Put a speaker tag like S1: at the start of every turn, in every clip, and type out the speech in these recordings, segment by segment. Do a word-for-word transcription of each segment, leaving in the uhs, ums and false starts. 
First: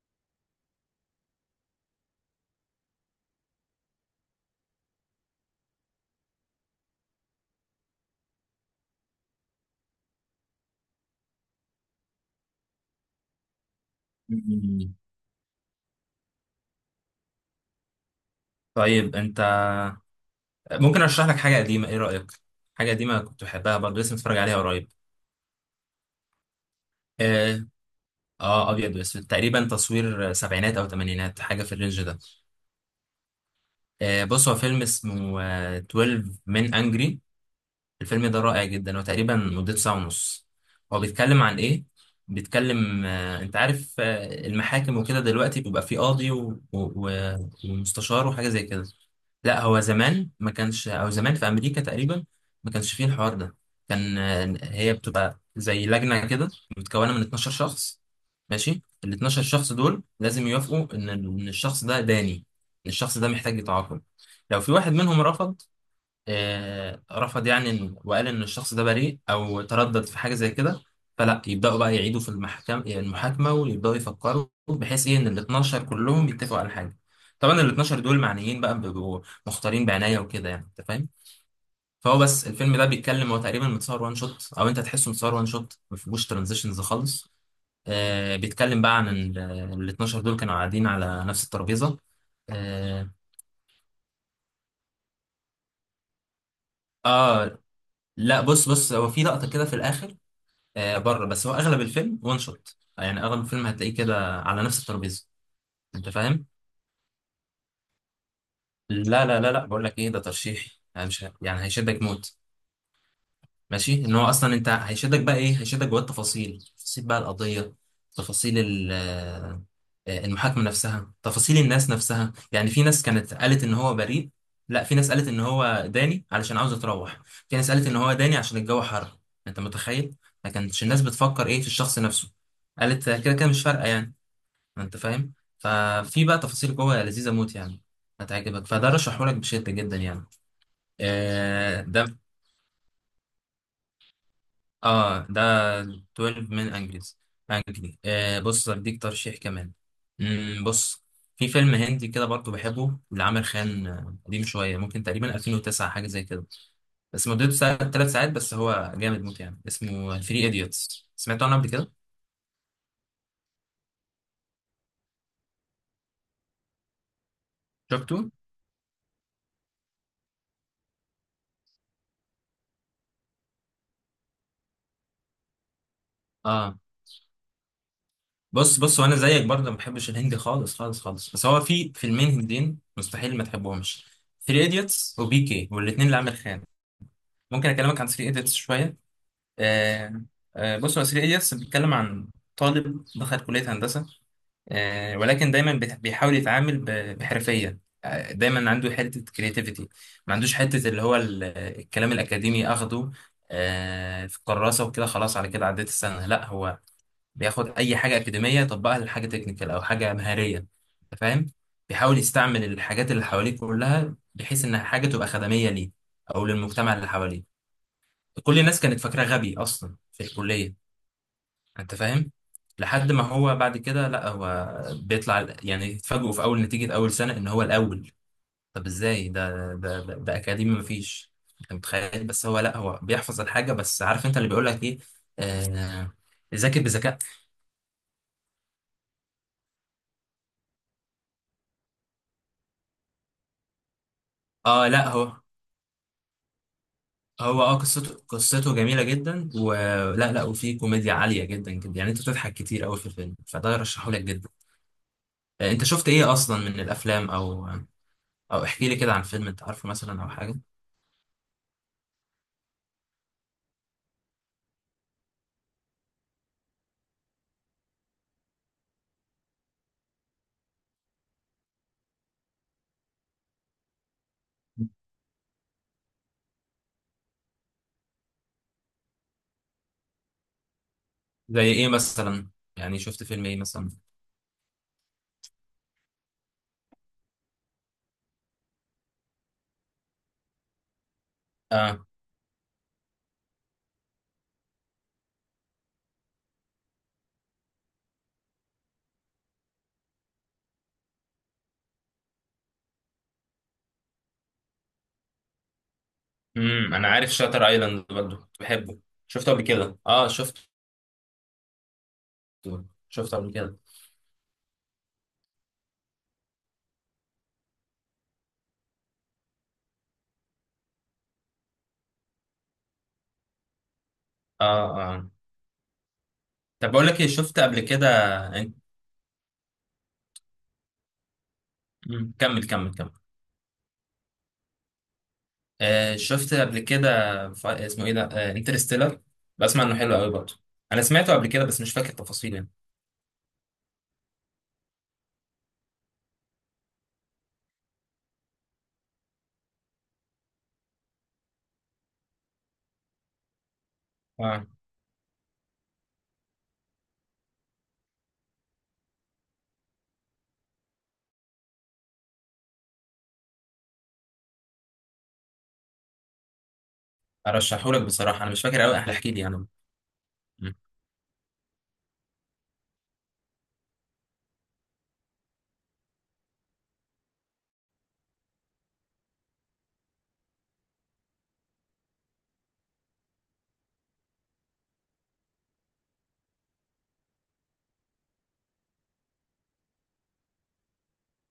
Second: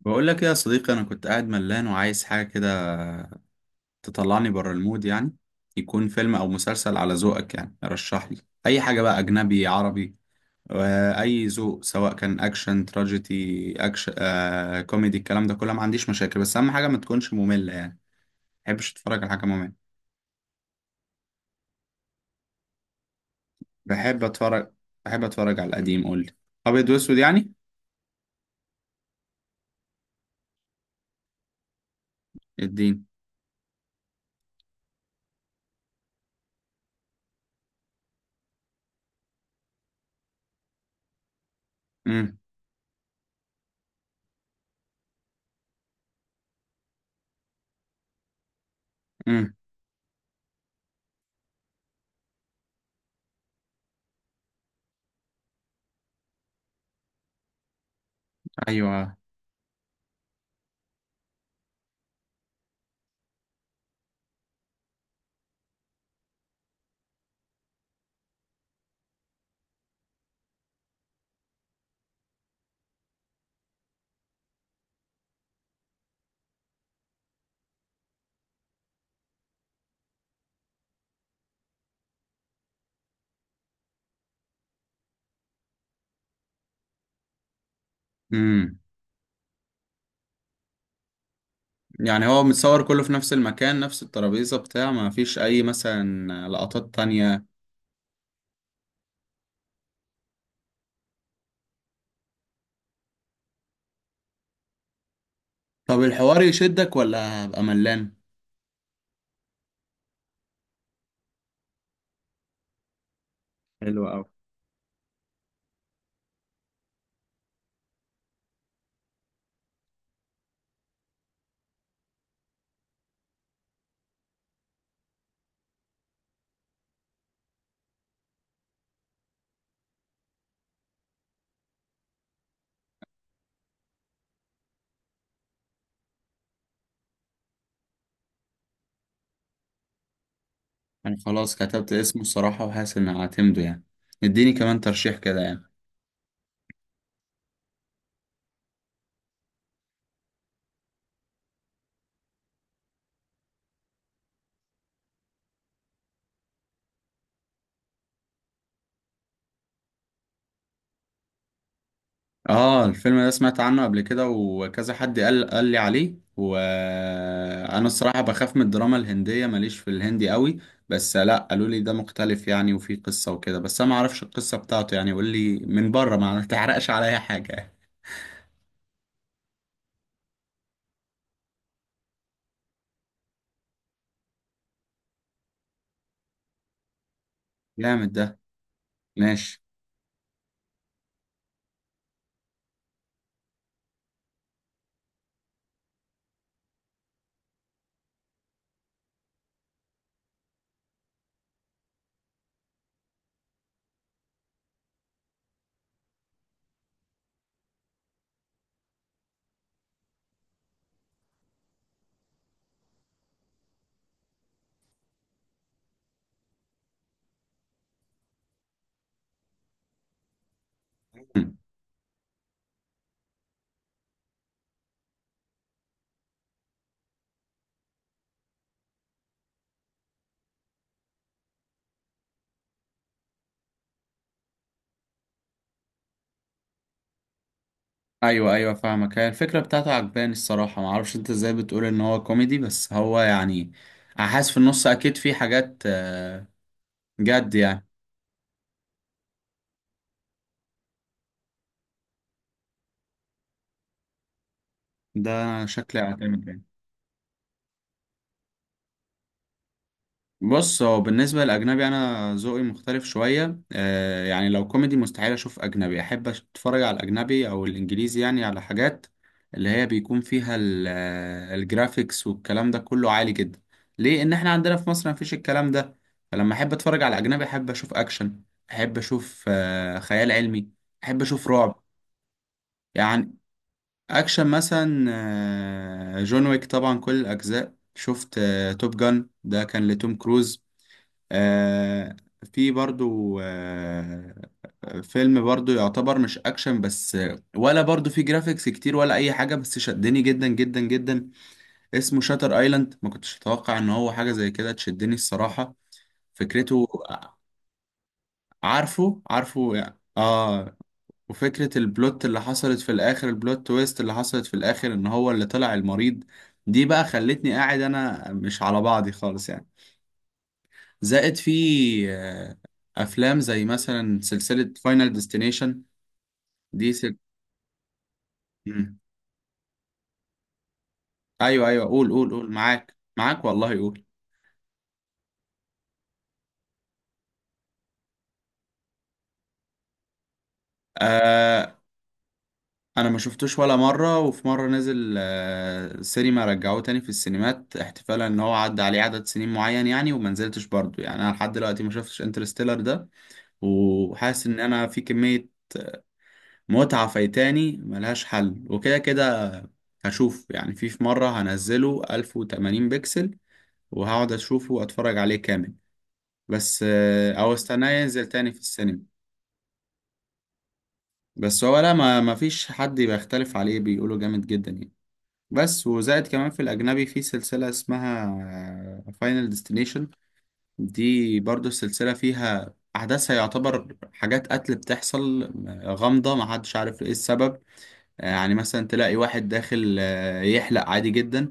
S1: بقول لك إيه يا صديقي، انا كنت قاعد ملان وعايز حاجه كده تطلعني بره المود يعني. يكون فيلم او مسلسل على ذوقك، يعني رشح لي اي حاجه بقى، اجنبي عربي واي ذوق، سواء كان اكشن تراجيدي اكشن، آه،
S2: مم.
S1: كوميدي، الكلام ده كله ما عنديش مشاكل، بس اهم حاجه ما تكونش ممله يعني. ما بحبش
S2: طيب،
S1: اتفرج على
S2: انت،
S1: حاجه ممله.
S2: ممكن ارشح لك حاجه قديمه؟ ايه رايك؟ حاجه قديمه كنت بحبها برضه، لسه
S1: بحب
S2: متفرج عليها
S1: اتفرج،
S2: قريب.
S1: بحب اتفرج على القديم، قول لي. ابيض واسود يعني.
S2: اه, آه ابيض واسود، تقريبا تصوير آه، سبعينات او ثمانينات، حاجه في الرينج ده.
S1: الدين.
S2: آه بص، هو فيلم اسمه آه اتناشر من انجري. الفيلم ده رائع جدا، هو تقريبا مدته ساعه ونص. هو بيتكلم عن ايه؟
S1: امم.
S2: بيتكلم، آه انت عارف، آه المحاكم وكده، دلوقتي بيبقى في قاضي و- و- و- ومستشار وحاجه زي كده.
S1: امم.
S2: لا، هو زمان ما كانش، او زمان في امريكا تقريبا ما كانش فيه الحوار ده. كان آه، هي بتبقى زي لجنه كده، متكونه من اتناشر شخص. ماشي، ال
S1: ايوه.
S2: اتناشر شخص دول لازم يوافقوا ان إن الشخص ده داني، ان الشخص ده محتاج يتعاقب. لو في واحد منهم رفض، آه، رفض يعني، إن- وقال ان الشخص ده بريء او تردد في حاجه زي كده، فلا يبداوا بقى يعيدوا في المحكمه، يعني المحاكمه، ويبداوا يفكروا بحيث ايه ان ال اتناشر كلهم يتفقوا على حاجه. طبعا ال اثنا عشر دول معنيين بقى، بيبقوا مختارين بعنايه وكده، يعني انت فاهم. فهو، بس الفيلم ده بيتكلم، هو تقريبا متصور وان شوت، او انت تحسه متصور وان شوت، ما فيهوش ترانزيشنز خالص. آه بيتكلم بقى عن ال ال اتناشر دول، كانوا قاعدين على نفس الترابيزه.
S1: يعني هو متصور كله
S2: آه,
S1: في نفس المكان، نفس الترابيزة بتاع، ما فيش أي مثلا لقطات تانية؟
S2: اه لا، بص بص، هو في لقطه كده في الاخر، آه بره، بس هو اغلب الفيلم وان شوت، يعني اغلب الفيلم هتلاقيه كده على نفس الترابيزه،
S1: طب
S2: انت
S1: الحوار
S2: فاهم.
S1: يشدك ولا هبقى ملان؟
S2: لا لا لا لا، بقول لك ايه، ده ترشيحي يعني، مش ه- يعني هيشدك موت، ماشي؟
S1: حلو
S2: ان
S1: أوي.
S2: هو اصلا، انت هيشدك بقى ايه؟ هيشدك جوه التفاصيل، تفاصيل بقى القضيه، تفاصيل ال- آه، المحاكمه نفسها، تفاصيل الناس نفسها. يعني في ناس كانت قالت ان هو بريء، لا في ناس قالت ان هو داني علشان عاوز يتروح، في ناس قالت ان هو داني عشان الجو حر. انت متخيل؟ ما كانتش الناس بتفكر ايه في الشخص نفسه، قالت كده كده مش فارقه، يعني انت فاهم. ففي بقى تفاصيل جوه لذيذه موت يعني، هتعجبك، فده رشحهولك بشده جدا يعني.
S1: أنا خلاص
S2: آه
S1: كتبت
S2: ده
S1: اسمه الصراحة، وحاسس إن هعتمده يعني. اديني كمان ترشيح
S2: اه
S1: كده
S2: ده
S1: يعني.
S2: اتناشر من انجليز، انجلي آه بص، هديك ترشيح كمان. مم بص، في فيلم هندي كده برضه بحبه لعامر خان، آه، قديم شويه، ممكن تقريبا ألفين وتسعة، حاجه زي كده. بس مدته ساعة، ثلاث ساعات، بس هو جامد موت يعني، اسمه ثري ايديوتس. سمعت عنه قبل كده؟
S1: آه الفيلم ده سمعت عنه قبل كده، وكذا حد قال قال لي عليه، وأنا
S2: شفته؟
S1: الصراحة بخاف من الدراما الهندية، ماليش في الهندي قوي. بس لأ، قالوا لي ده مختلف يعني، وفيه قصة وكده، بس أنا معرفش القصة بتاعته يعني، قول لي من بره ما
S2: اه
S1: تحرقش عليا حاجة.
S2: بص بص، وانا زيك برضه ما بحبش الهندي خالص خالص خالص، بس هو في فيلمين هنديين مستحيل ما تحبهمش: تلاتة ايديتس وبي كي، والاثنين لعامر خان. ممكن اكلمك عن
S1: جامد
S2: تلاتة
S1: ده.
S2: ايديتس شويه؟
S1: ماشي.
S2: آه آه بص، هو تلاتة ايديتس بيتكلم عن طالب دخل كليه هندسه، آه ولكن دايما بيت- بيحاول يتعامل ب- بحرفيه. آه، دايما عنده حته كرياتيفيتي، ما عندوش حته اللي هو ال- الكلام الاكاديمي اخده آه، في الكراسه وكده. خلاص، على كده عديت السنه، لا هو بياخد اي حاجه اكاديميه يطبقها لحاجه تكنيكال او حاجه مهاريه، انت فاهم. بيحاول يستعمل الحاجات اللي حواليه كلها بحيث ان حاجه تبقى خدميه ليه، او للمجتمع اللي حواليه. كل الناس كانت فاكراه غبي اصلا في الكليه، انت فاهم. لحد ما هو بعد كده، لا هو بيطلع، يعني اتفاجئوا في اول نتيجه اول سنه ان هو الاول. طب ازاي ده؟ ده ده, ده اكاديمي مفيش، انت متخيل. بس هو لا هو بيحفظ الحاجه، بس عارف انت اللي بيقول لك ايه، آه ذاكر بذكاء.
S1: ايوه ايوه فاهمك، هي الفكره بتاعته عجباني الصراحه، ما اعرفش انت ازاي بتقول ان هو كوميدي، بس هو يعني حاسس في النص
S2: اه لا
S1: اكيد
S2: هو،
S1: في حاجات، آه، جد
S2: هو اه
S1: يعني.
S2: قصته، قصته جميلة جدا، ولا لا، وفيه كوميديا عالية جدا جدا يعني، انت بتضحك كتير قوي في الفيلم، فده رشحه لك جدا.
S1: ده
S2: آه، انت
S1: شكلي
S2: شفت ايه اصلا
S1: اعتمد.
S2: من الافلام، او او احكي لي كده عن فيلم انت عارفه مثلا، او حاجة.
S1: بص هو بالنسبة للأجنبي أنا ذوقي مختلف شوية، آه يعني لو كوميدي مستحيل أشوف أجنبي. أحب أش- أتفرج على الأجنبي أو الإنجليزي يعني على حاجات اللي هي بيكون فيها ال- آه، الجرافيكس والكلام ده كله عالي جدا. ليه؟ إن إحنا عندنا في مصر مفيش الكلام ده. فلما أحب أتفرج على أجنبي أحب أشوف أكشن، أحب أشوف آه خيال علمي، أحب أشوف
S2: زي
S1: رعب.
S2: ايه مثلا؟ يعني شفت
S1: يعني
S2: فيلم ايه مثلا؟
S1: أكشن مثلا، آه جون ويك طبعا كل الأجزاء شفت، آه توب جان ده كان لتوم كروز.
S2: اه
S1: آه. في برضو آه فيلم برضو يعتبر مش اكشن بس، ولا برضو في جرافيكس كتير ولا اي حاجة، بس شدني جدا جدا جدا. اسمه شاتر ايلاند، ما كنتش اتوقع ان هو حاجة زي كده تشدني الصراحة. فكرته.
S2: امم انا عارف شاتر ايلاند، برضه كنت بحبه،
S1: عارفه
S2: شفته قبل
S1: عارفه يعني
S2: كده، اه شفته،
S1: اه. وفكرة البلوت اللي حصلت في الاخر،
S2: شفته قبل
S1: البلوت
S2: كده.
S1: تويست اللي حصلت في الاخر، ان هو اللي طلع المريض، دي بقى خلتني قاعد انا مش على بعضي خالص يعني. زائد في آه، افلام زي مثلا سلسلة
S2: اه
S1: فاينل
S2: اه
S1: ديستنيشن، دي
S2: طب بقول
S1: سل...
S2: لك ايه، شفت قبل كده انت؟
S1: مم. ايوه ايوه قول قول
S2: مم،
S1: قول،
S2: كمل كمل
S1: معاك
S2: كمل،
S1: معاك والله قول.
S2: آه، شفت قبل كده، ف- اسمه ايه ده، آه، انترستيلر، بسمع انه حلو قوي برضه، انا سمعته قبل كده
S1: آه
S2: بس مش فاكر تفاصيل يعني.
S1: انا ما شفتوش ولا مرة، وفي مرة نزل آه سينما، رجعوه تاني في السينمات احتفالا ان هو عدى عليه عدد سنين معين يعني، وما نزلتش برضه يعني، انا لحد دلوقتي ما شفتش انترستيلر ده، وحاسس ان
S2: اه
S1: انا في كمية متعة فايتاني ملهاش حل، وكده كده هشوف يعني في في مرة هنزله ألف وثمانين بكسل وهقعد اشوفه واتفرج عليه كامل، بس آه، او استناه
S2: ارشحه لك
S1: ينزل
S2: بصراحه، انا
S1: تاني في
S2: مش فاكر قوي،
S1: السينما.
S2: احكي لي انا. مم.
S1: بس هو لا، ما ما فيش حد بيختلف عليه، بيقولوا جامد جدا يعني. بس وزائد كمان في الاجنبي في سلسلة اسمها فاينل ديستنيشن، دي برضو السلسلة فيها احداثها يعتبر حاجات قتل بتحصل، آه، غامضة ما حدش عارف ايه السبب. يعني مثلا تلاقي واحد داخل آه، يحلق عادي جدا.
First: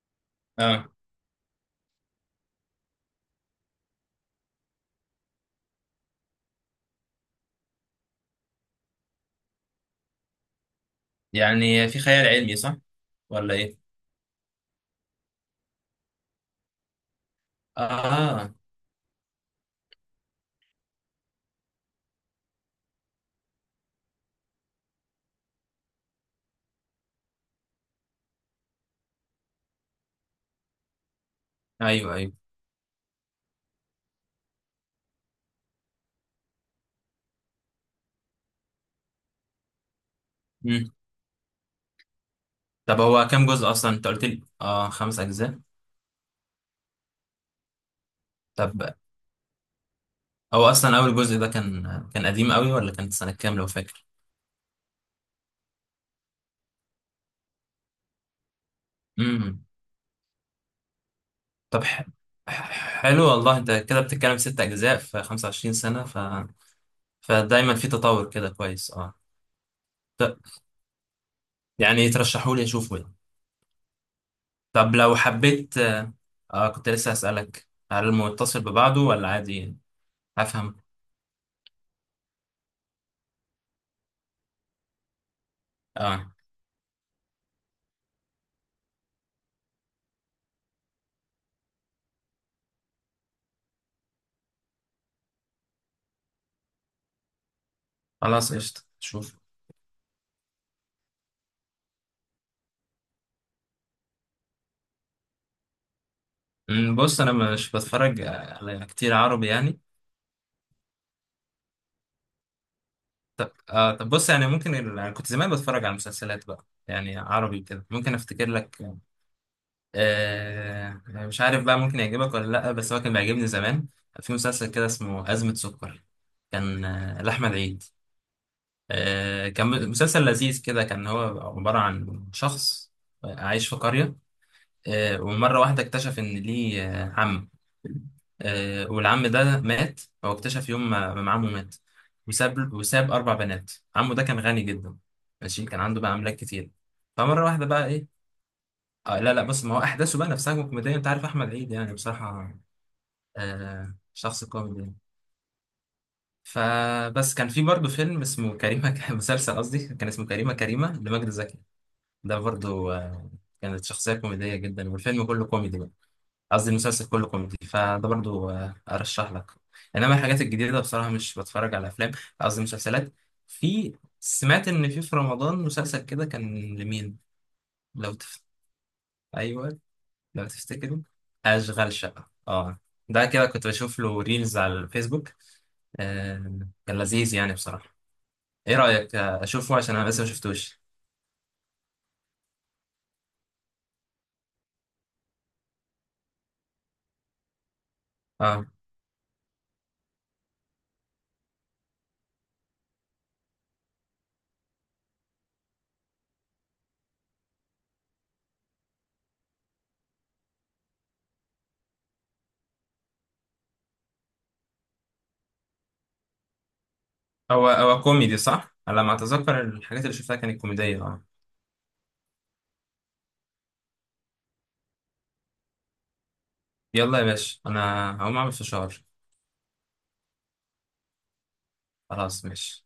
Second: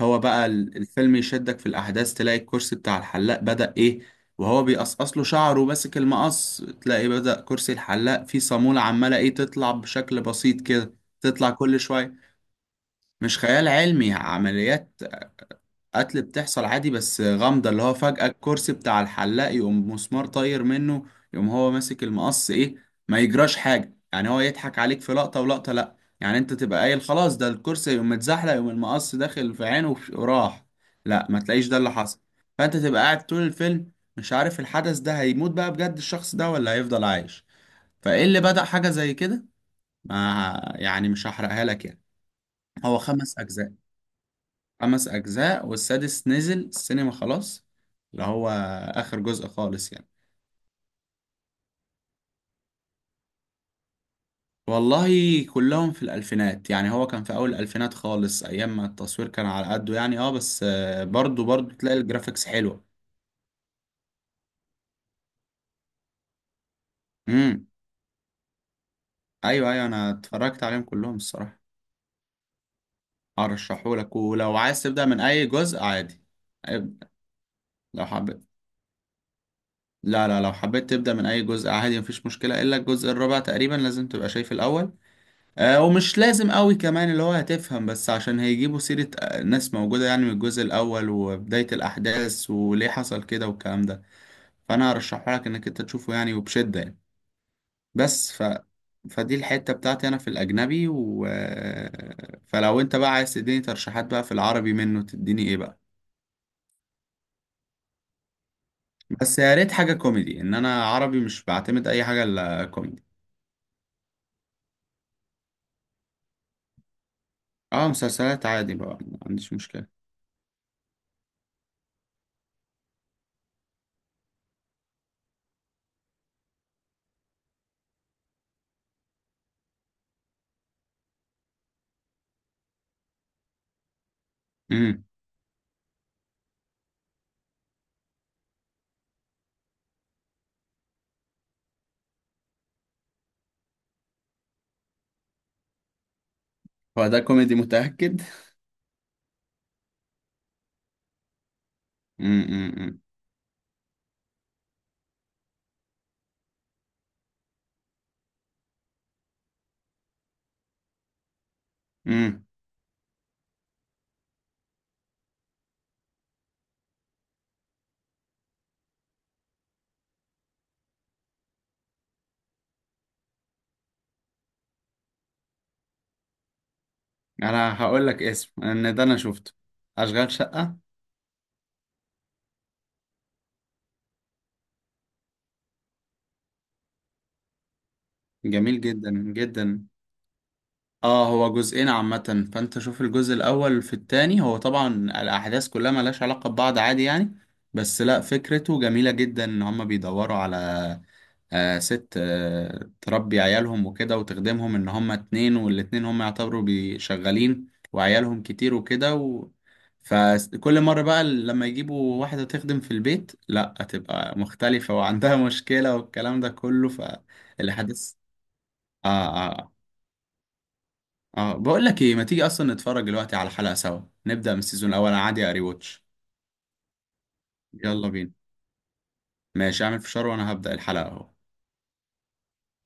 S1: هو بقى ال-
S2: اه
S1: الفيلم يشدك في الأحداث، تلاقي الكرسي بتاع الحلاق بدأ إيه، وهو بيقصقص له شعره وماسك المقص، تلاقي بدأ كرسي الحلاق فيه صامولة عمالة إيه، تطلع بشكل بسيط كده، تطلع كل
S2: يعني في خيال
S1: شوية.
S2: علمي، صح
S1: مش
S2: ولا
S1: خيال
S2: ايه؟
S1: علمي، عمليات قتل بتحصل عادي بس غامضة، اللي هو فجأة
S2: اه.
S1: الكرسي بتاع الحلاق يقوم مسمار طاير منه، يقوم هو ماسك المقص ايه ما يجراش حاجة يعني، هو يضحك عليك في لقطة ولقطة لأ. يعني انت تبقى قايل خلاص ده الكرسي يقوم متزحلق، يقوم المقص داخل في عينه وف- وراح. لأ، ما تلاقيش ده اللي
S2: ايوه
S1: حصل.
S2: ايوه.
S1: فانت تبقى قاعد طول الفيلم مش عارف الحدث ده هيموت بقى بجد الشخص ده ولا هيفضل عايش؟ فايه اللي بدأ حاجة زي كده؟ ما
S2: مم.
S1: يعني مش هحرقها لك يعني. هو
S2: طب هو
S1: خمس
S2: كام جزء
S1: أجزاء.
S2: اصلا، انت قلت لي اه
S1: خمس
S2: خمس اجزاء؟
S1: أجزاء، والسادس نزل السينما خلاص، اللي هو
S2: طب
S1: آخر جزء خالص يعني.
S2: هو اصلا اول جزء ده كان، كان قديم قوي ولا كانت سنه كام لو فاكر؟
S1: والله كلهم في الألفينات يعني، هو كان في أول الألفينات خالص، أيام ما التصوير كان
S2: امم.
S1: على قده يعني، اه بس آه، برضو برضو
S2: طب
S1: تلاقي
S2: ح...
S1: الجرافيكس حلوة.
S2: ح- حلو والله، انت كده بتتكلم ست اجزاء في خمسة وعشرين سنه، ف
S1: امم.
S2: فدايما في تطور كده، كويس اه.
S1: أيوه أيوه، أنا
S2: ط-
S1: اتفرجت عليهم كلهم الصراحة.
S2: يعني ترشحولي اشوفه يعني؟
S1: أرشحهولك، ولو عايز
S2: طب
S1: تبدأ
S2: لو
S1: من أي
S2: حبيت
S1: جزء
S2: آه
S1: عادي.
S2: آه، كنت
S1: عيب.
S2: لسه هسألك، هل
S1: لو حبيت،
S2: المتصل ببعضه ولا عادي؟
S1: لا لا لو
S2: هفهم
S1: حبيت تبدأ من أي جزء عادي مفيش مشكلة، إلا الجزء الرابع تقريبا لازم تبقى شايف الأول. آه، ومش
S2: اه.
S1: لازم قوي كمان، اللي هو هتفهم، بس عشان هيجيبوا سيرة آه، ناس موجودة يعني من الجزء الأول وبداية الأحداث وليه حصل كده والكلام ده. فأنا هرشحه لك إنك أنت تشوفه يعني، وبشدة يعني. بس ف...
S2: خلاص قشطة، شوف.
S1: فدي الحتة بتاعتي أنا في الأجنبي و... آه، فلو أنت بقى عايز تديني ترشيحات بقى في العربي منه، تديني إيه بقى؟
S2: أمم، بص، انا مش بتفرج آه، على كتير
S1: بس
S2: عربي
S1: يا ريت
S2: يعني.
S1: حاجة كوميدي، إن أنا عربي مش بعتمد أي حاجة إلا كوميدي.
S2: طب آه طب بص، يعني ممكن ال... أنا كنت زمان بتفرج على مسلسلات بقى، يعني عربي كده،
S1: أه
S2: ممكن
S1: مسلسلات
S2: افتكر
S1: عادي
S2: لك.
S1: بقى ما عنديش مشكلة.
S2: آه آه، مش عارف بقى ممكن يعجبك ولا لا، بس هو كان بيعجبني زمان. في مسلسل كده اسمه أزمة سكر، كان آه، لأحمد عيد، آه، كان مسلسل لذيذ كده. كان هو عبارة عن شخص عايش في قرية،
S1: امم.
S2: آه، ومرة واحدة اكتشف إن ليه آه، عم، آه، والعم ده مات. هو اكتشف يوم ما ما عمه مات، وساب وساب أربع بنات. عمه ده كان غني جدا، ماشي، كان عنده بقى أملاك كتير.
S1: هو ده
S2: فمرة
S1: كوميدي
S2: واحدة بقى
S1: متأكد؟
S2: إيه، آه لا لا، بس ما هو أحداثه بقى نفسها كوميدية، أنت عارف أحمد عيد يعني بصراحة،
S1: امم.
S2: آه، شخص كوميدي يعني. فبس كان في برضه فيلم اسمه كريمة مسلسل قصدي، كان اسمه كريمة، كريمة لمجد زكي. ده
S1: امم.
S2: برضو آه، كانت شخصية كوميدية جدا، والفيلم كله كوميدي بقى، قصدي المسلسل كله كوميدي، فده برضو آه، أرشح لك. إنما الحاجات الجديدة بصراحة مش بتفرج على أفلام، قصدي مسلسلات. في سمعت إن في في رمضان مسلسل كده، كان لمين
S1: انا هقول
S2: لو
S1: لك
S2: تف...
S1: اسم ان ده انا شفته.
S2: أيوه،
S1: اشغال
S2: لو
S1: شقة.
S2: تفتكروا؟ أشغال شقة، أه ده، كده كنت بشوف له ريلز على الفيسبوك، آه، كان لذيذ يعني بصراحة. إيه
S1: جميل جدا
S2: رأيك آه، أشوفه
S1: جدا.
S2: عشان أنا لسه ما شفتوش؟
S1: اه هو جزئين عامة، فانت شوف الجزء الاول في التاني، هو طبعا الاحداث كلها ملهاش علاقة ببعض عادي يعني. بس لا،
S2: أه.
S1: فكرته جميلة جدا، ان هما بيدوروا على آه، ست آه، تربي عيالهم وكده وتخدمهم، ان هما اتنين والاتنين هما يعتبروا بي- شغالين، وعيالهم كتير وكده و... فكل مرة بقى لما يجيبوا واحدة تخدم في البيت لا هتبقى مختلفة وعندها مشكلة والكلام ده كله
S2: هو هو
S1: فالحدث.
S2: كوميدي صح؟ على
S1: اه.
S2: ما أتذكر
S1: اه.
S2: الحاجات اللي شفتها كانت كوميدية، اه.
S1: اه بقول لك ايه، ما تيجي اصلا نتفرج دلوقتي على الحلقة سوا، نبدأ من السيزون الاول، انا عادي اري واتش.
S2: يلا يا باشا،
S1: يلا
S2: أنا
S1: بينا.
S2: هقوم أعمل فشار.
S1: ماشي اعمل فشار وانا هبدأ الحلقة اهو.
S2: خلاص، ماشي.